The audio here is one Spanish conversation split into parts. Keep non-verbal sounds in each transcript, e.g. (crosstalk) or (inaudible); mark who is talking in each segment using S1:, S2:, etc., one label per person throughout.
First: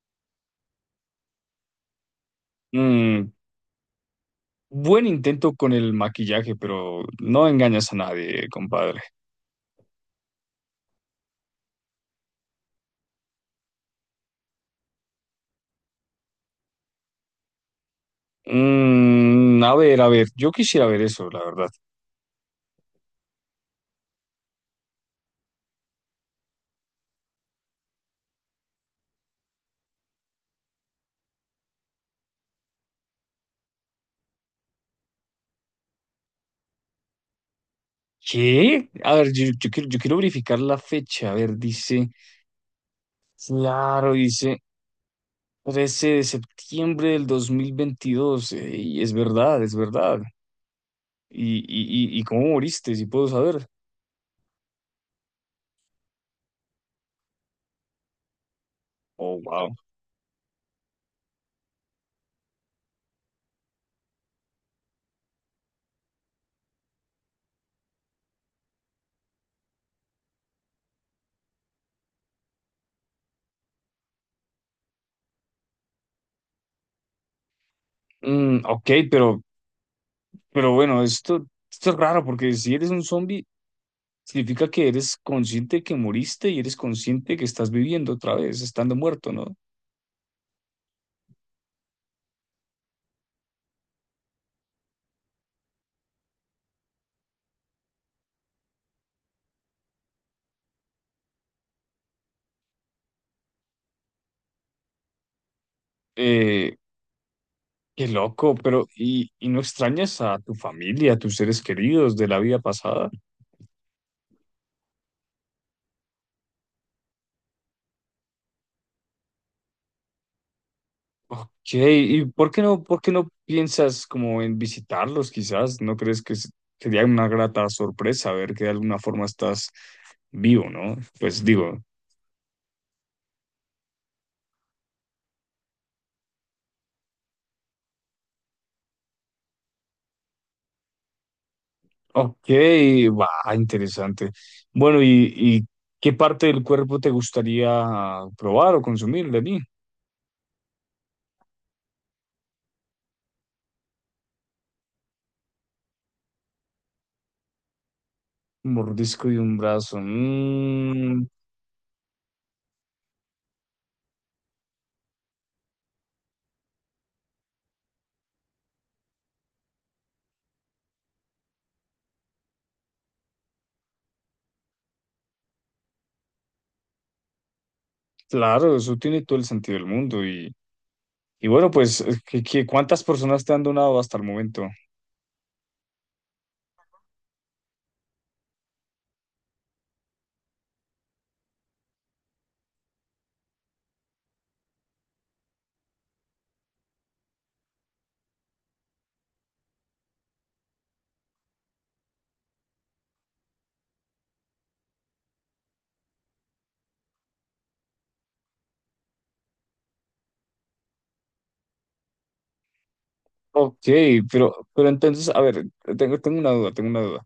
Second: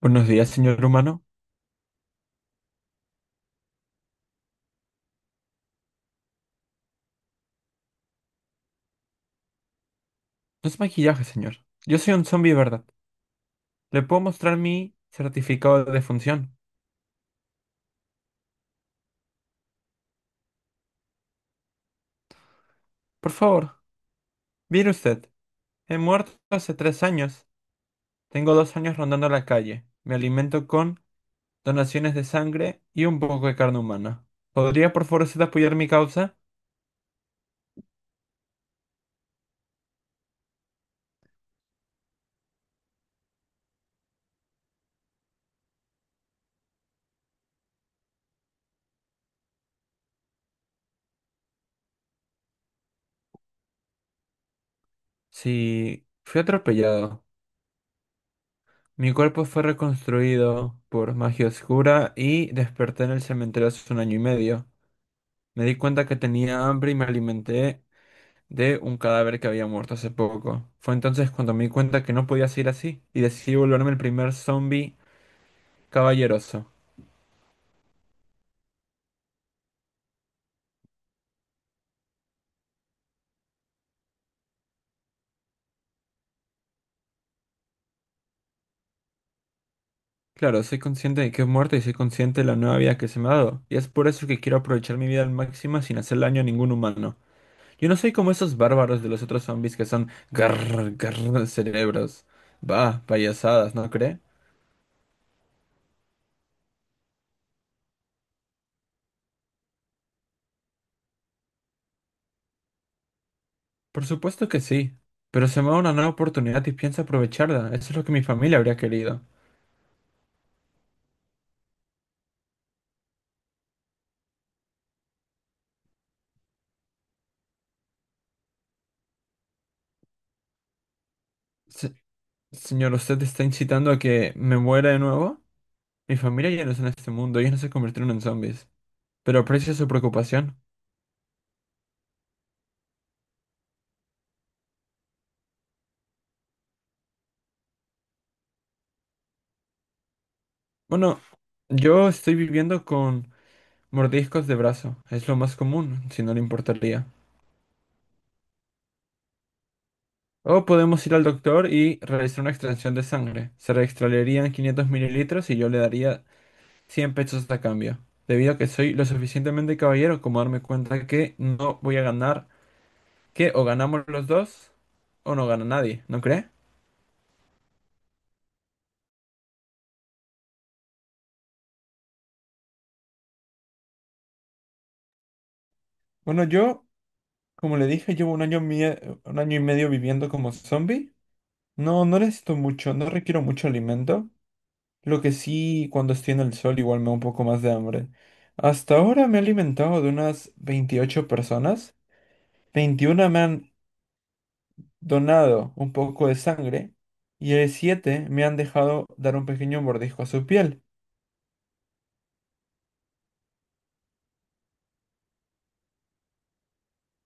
S1: Buenos días, señor humano.
S2: Mm, Buen intento con el maquillaje, pero no engañas a nadie, compadre.
S1: No es maquillaje, señor. Yo soy un zombie, ¿verdad? Le puedo mostrar mi certificado de defunción.
S2: A ver, a ver, yo quisiera ver eso, la verdad.
S1: Por favor, mire usted. He muerto hace 3 años. Tengo 2 años rondando la calle. Me alimento con donaciones de sangre y un poco de carne humana. ¿Podría, por favor, usted apoyar mi causa?
S2: ¿Qué? A ver, yo quiero verificar la fecha. A ver, dice, claro, dice 13 de septiembre del 2022. Y es verdad, es verdad. ¿Y cómo moriste? Si puedo saber.
S1: Sí, fui atropellado. Mi
S2: Oh,
S1: cuerpo fue
S2: wow.
S1: reconstruido por magia oscura y desperté en el cementerio hace un año y medio. Me di cuenta que tenía hambre y me alimenté de un cadáver que había muerto hace poco. Fue entonces cuando me di cuenta que no podía seguir así y decidí volverme el primer zombie caballeroso.
S2: Ok, pero bueno, esto es raro porque si eres un zombie, significa que eres consciente que moriste y eres consciente que estás viviendo otra vez, estando muerto, ¿no?
S1: Claro, soy consciente de que he muerto y soy consciente de la nueva vida que se me ha dado, y es por eso que quiero aprovechar mi vida al máximo sin hacer daño a ningún humano. Yo no soy como esos bárbaros de los otros zombies que son garr, garr cerebros. Bah, payasadas, ¿no cree?
S2: Eh, Qué loco, pero ¿y no extrañas a tu familia, a tus seres queridos de la vida pasada?
S1: Por supuesto que sí, pero se me da una nueva oportunidad y pienso aprovecharla. Eso es lo que mi familia habría querido.
S2: Ok, ¿y por qué no piensas como en visitarlos quizás? ¿No crees que sería una grata sorpresa ver que de alguna forma estás vivo? ¿No? Pues digo.
S1: Se- Señor, usted está incitando a que me muera de nuevo. Mi familia ya no está en este mundo, ellos no se convirtieron en zombies. Pero aprecio su preocupación.
S2: Ok, va, interesante. Bueno, ¿y qué parte del cuerpo te gustaría probar o consumir, Dani?
S1: Bueno, yo estoy viviendo con mordiscos de brazo. Es lo más común, si no le importaría.
S2: Un mordisco de un brazo.
S1: O podemos ir
S2: Mm,
S1: al doctor y realizar una extracción de sangre. Se extraerían 500 mililitros y yo le daría 100 pesos a cambio. Debido a que soy lo suficientemente caballero como darme cuenta que no voy a ganar, que o ganamos los dos o no gana nadie, ¿no cree?
S2: claro, eso tiene todo el sentido del mundo. Y bueno, pues, cuántas personas te han donado hasta el momento?
S1: Bueno, yo. Como le dije, llevo un año, un año y medio viviendo como zombie. No, no necesito mucho, no requiero mucho alimento. Lo que sí, cuando estoy en el sol, igual me da un poco más de hambre. Hasta ahora me he alimentado de unas 28 personas. 21 me han donado un poco de sangre. Y 7 me han dejado dar un pequeño mordisco a su piel.
S2: Ok, pero entonces, a ver, tengo una duda, tengo una duda.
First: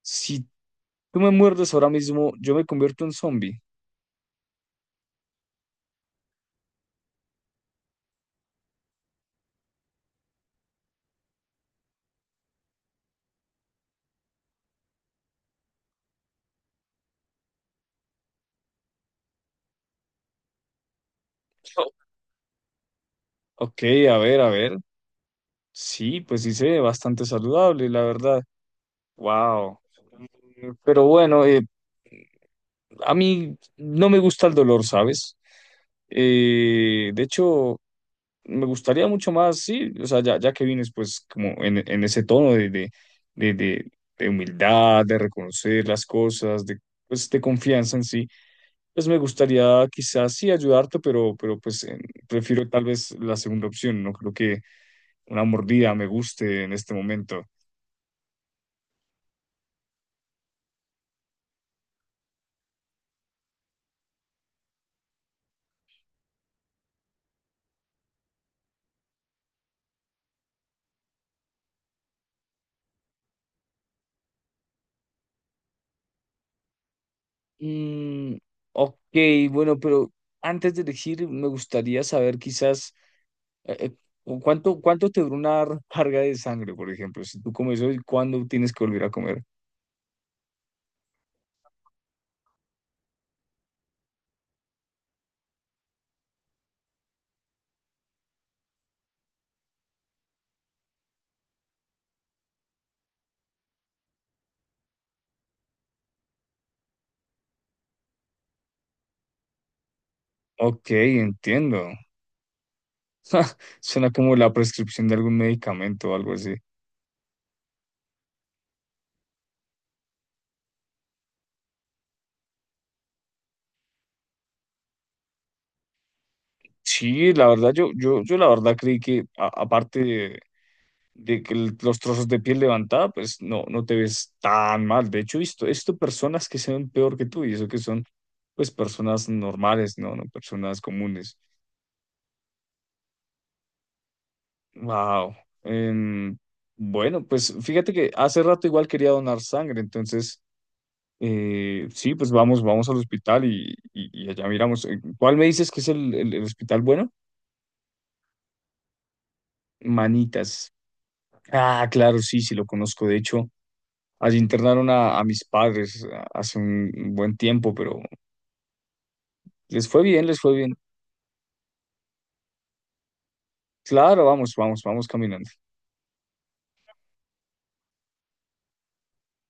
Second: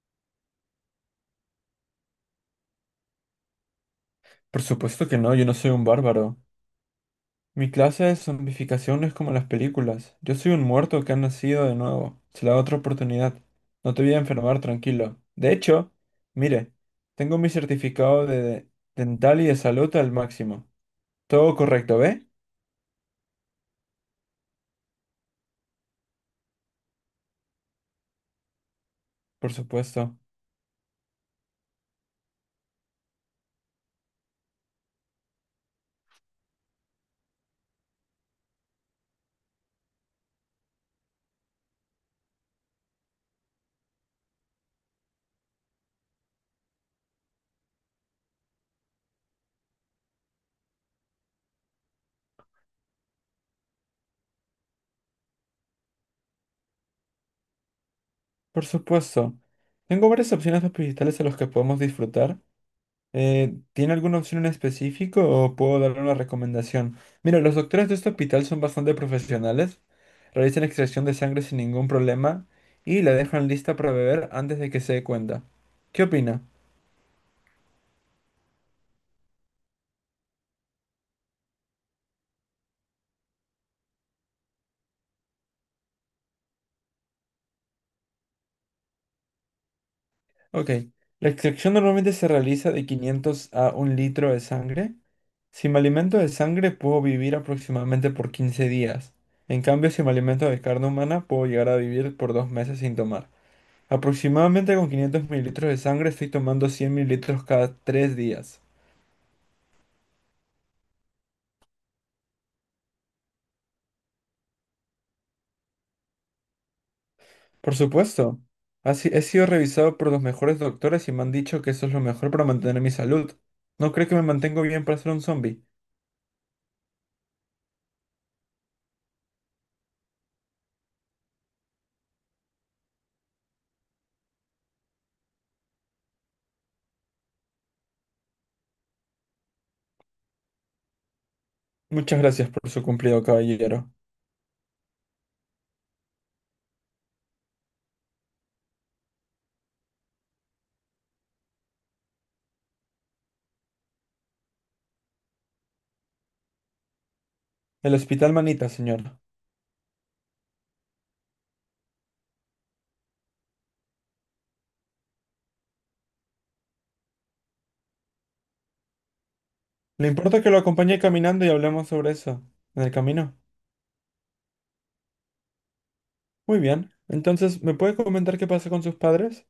S2: ¿Si tú me muerdes ahora mismo, yo me convierto en zombie?
S1: Por supuesto que no, yo no soy un bárbaro. Mi clase de zombificación no es como las películas. Yo soy un muerto que ha nacido de nuevo. Se la da otra oportunidad. No te voy a enfermar, tranquilo. De hecho, mire, tengo mi certificado de dental y de salud al máximo. Todo correcto,
S2: (laughs)
S1: ¿ve?
S2: Ok, a ver, a ver. Sí, pues sí, se ve bastante saludable, la verdad.
S1: Por
S2: Wow.
S1: supuesto.
S2: Pero bueno, a mí no me gusta el dolor, ¿sabes? De hecho, me gustaría mucho más, sí, o sea, ya que vienes pues como en ese tono de, de, de- de humildad, de reconocer las cosas, de, pues, de confianza en sí, pues me gustaría quizás sí ayudarte, pero pues prefiero tal vez la segunda opción, no creo que una mordida me guste en este momento.
S1: Por supuesto. Tengo varias opciones de hospitales a los que podemos disfrutar. ¿Tiene alguna opción en específico o puedo darle una recomendación? Mira, los doctores de este hospital son bastante profesionales, realizan extracción de sangre sin ningún problema y la dejan lista para beber antes de que se dé cuenta. ¿Qué opina?
S2: Mm, ok, bueno, pero antes de elegir, me gustaría saber quizás eh, eh, cuánto te dura una recarga de sangre, por ejemplo. Si tú comes hoy, ¿cuándo tienes que volver a comer?
S1: Ok, la extracción normalmente se realiza de 500 a un litro de sangre. Si me alimento de sangre puedo vivir aproximadamente por 15 días. En cambio, si me alimento de carne humana puedo llegar a vivir por 2 meses sin tomar. Aproximadamente con 500 mililitros de sangre estoy tomando 100 mililitros cada 3 días.
S2: Ok, entiendo. (laughs) Suena como la prescripción de algún medicamento o algo así.
S1: Por supuesto, ha si- he sido revisado por los mejores doctores y me han dicho que eso es lo mejor para mantener mi salud. No cree que me mantengo bien para ser un zombie.
S2: Sí, la verdad, yo la verdad creí que, aparte de que los trozos de piel levantada, pues no, no te ves tan mal. De hecho, he visto personas que se ven peor que tú y eso que son, pues, personas normales, ¿no? No personas comunes.
S1: Muchas gracias por su cumplido, caballero.
S2: Wow. Em, bueno, pues fíjate que hace rato igual quería donar sangre, entonces, sí, pues vamos, vamos al hospital y allá miramos. ¿Cuál me dices que es el hospital bueno?
S1: El hospital Manita, señora.
S2: Manitas. Ah, claro, sí, sí, lo conozco. De hecho, allí internaron a mis padres hace un buen tiempo, pero les fue
S1: ¿Le
S2: bien, les
S1: importa que
S2: fue
S1: lo
S2: bien.
S1: acompañe caminando y hablemos sobre eso? En el camino.
S2: Claro, vamos, vamos, vamos caminando.
S1: Muy bien. Entonces, ¿me puede comentar qué pasa con sus padres?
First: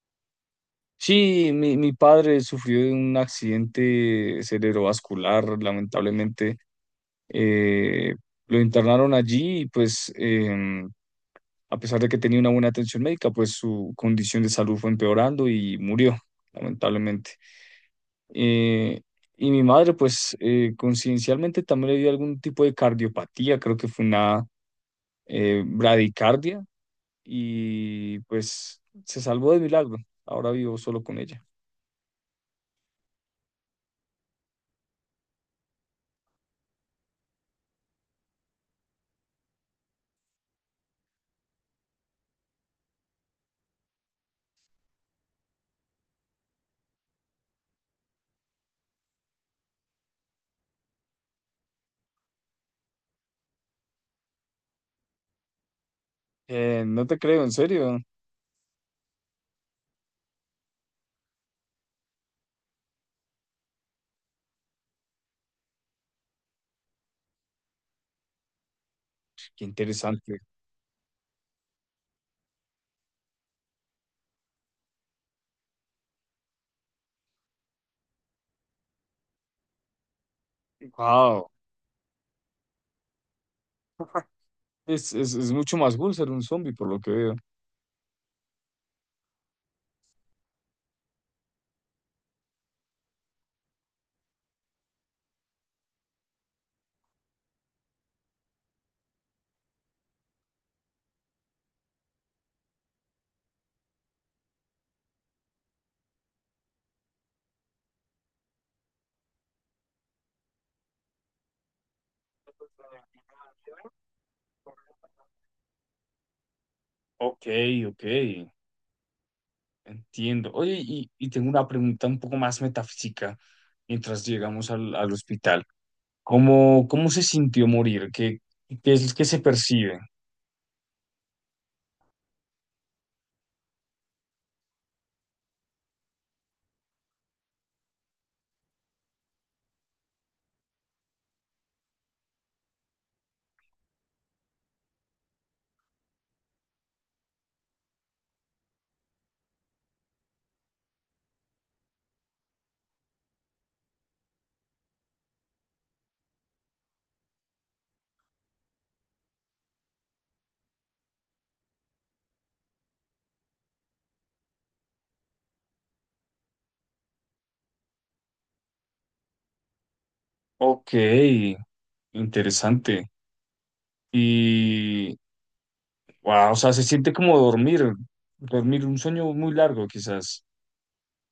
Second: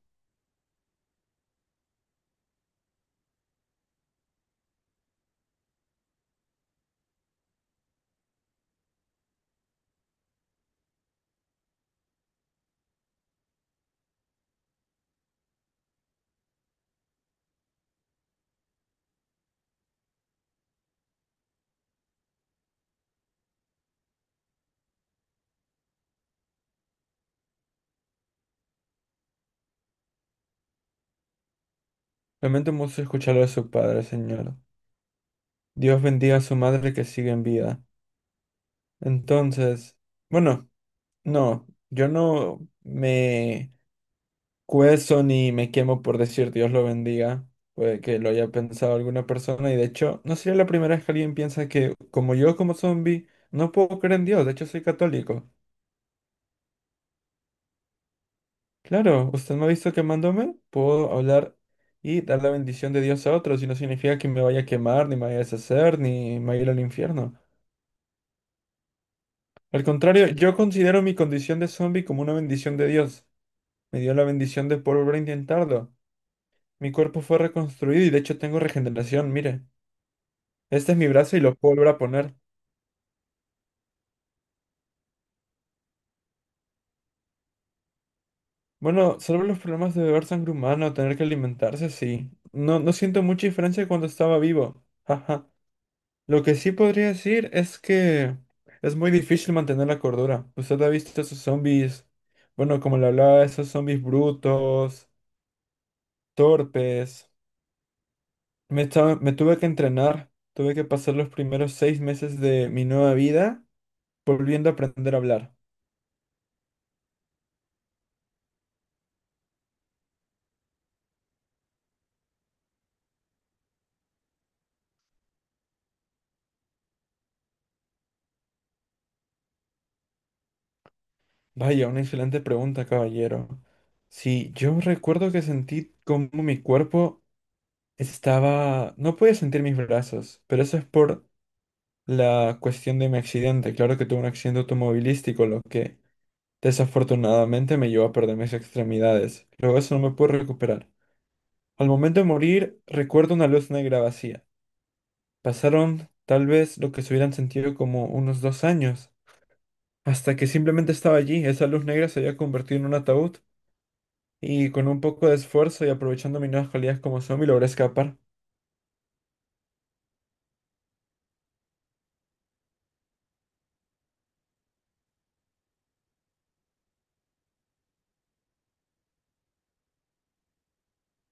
S2: Sí, mi padre sufrió de un accidente cerebrovascular, lamentablemente. Eh, lo internaron allí y pues a pesar de que tenía una buena atención médica, pues su condición de salud fue empeorando y murió, lamentablemente. Eh, y mi madre, pues conciencialmente también le dio algún tipo de cardiopatía, creo que fue una bradicardia y pues se salvó de milagro. Ahora vivo solo con ella.
S1: Lamento mucho escucharlo de su padre, señor. Dios bendiga a su madre que sigue en vida. Entonces, bueno, no, yo no me cuezo ni me quemo por decir Dios lo bendiga. Puede que lo haya pensado alguna persona y de hecho no sería la primera vez que alguien piensa que como yo como zombie no puedo creer en Dios, de hecho soy católico.
S2: No te creo, en serio.
S1: Claro, usted me ha visto quemándome, puedo hablar y dar la bendición de Dios a otros y no significa que me vaya a quemar, ni me vaya a deshacer, ni me vaya a ir al infierno.
S2: Qué
S1: Al contrario,
S2: interesante.
S1: yo considero mi condición de zombie como una bendición de Dios. Me dio la bendición de poder volver a intentarlo. Mi cuerpo fue reconstruido y de hecho tengo regeneración, mire. Este es mi brazo y
S2: Wow.
S1: lo puedo volver a poner.
S2: Es mucho más cool ser un zombie, por lo que veo.
S1: Bueno, salvo los problemas de beber sangre humana o tener que alimentarse, sí. No, no siento mucha diferencia de cuando estaba vivo. Ajá. Lo que sí podría decir es que es muy difícil mantener la cordura. Usted ha visto esos zombies, bueno, como le hablaba, esos zombies brutos, torpes. Me tuve que entrenar. Tuve que pasar los primeros 6 meses de mi nueva vida. Volviendo a aprender a hablar.
S2: Ok, ok, entiendo. Oye, y tengo una pregunta un poco más metafísica mientras llegamos al hospital. ¿Cómo se sintió morir? ¿Qué es lo que se percibe?
S1: Vaya, una excelente pregunta, caballero. Sí, yo recuerdo que sentí como mi cuerpo estaba... No podía sentir mis brazos, pero eso es por la cuestión de mi accidente. Claro que tuve un accidente automovilístico, lo que desafortunadamente me llevó a perder mis extremidades. Luego eso no me pude recuperar. Al momento de morir, recuerdo una luz negra vacía. Pasaron tal vez lo que se hubieran sentido como unos 2 años, hasta que simplemente estaba allí. Esa luz negra se había convertido en un ataúd y con un poco de esfuerzo y aprovechando mis nuevas cualidades como zombie logré escapar.
S2: Ok, interesante. Y Wow, o sea, se siente como dormir, dormir un sueño muy largo, quizás.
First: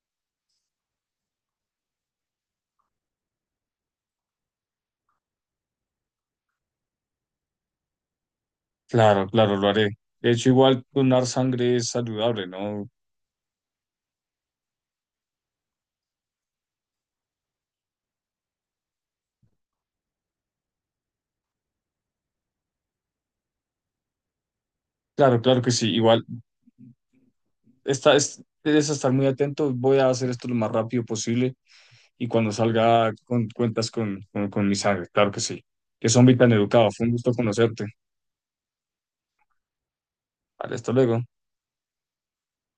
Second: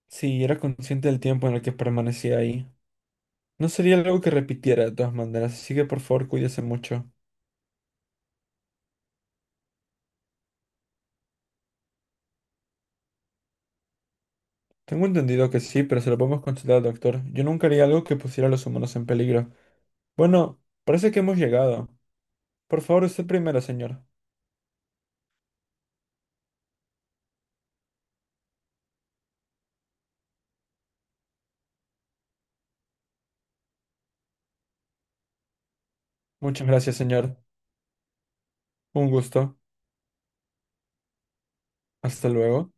S1: Sí, era consciente del tiempo en el que permanecía ahí. No sería algo que repitiera de todas maneras, así que por favor cuídese mucho.
S2: Claro, claro, lo haré. De hecho, igual donar sangre es saludable, ¿no?
S1: Tengo entendido que sí, pero se lo podemos consultar al doctor. Yo nunca haría algo que pusiera a los humanos en peligro. Bueno, parece que hemos llegado. Por favor, usted primero, señor.
S2: Claro, claro que sí. Igual, debes estar muy atento. Voy a hacer esto lo más rápido posible y cuando salga cuentas con mi sangre, claro que sí. Que son tan
S1: Muchas
S2: educados.
S1: gracias,
S2: Fue un gusto
S1: señor.
S2: conocerte.
S1: Un gusto.
S2: Vale, hasta luego.
S1: Hasta luego.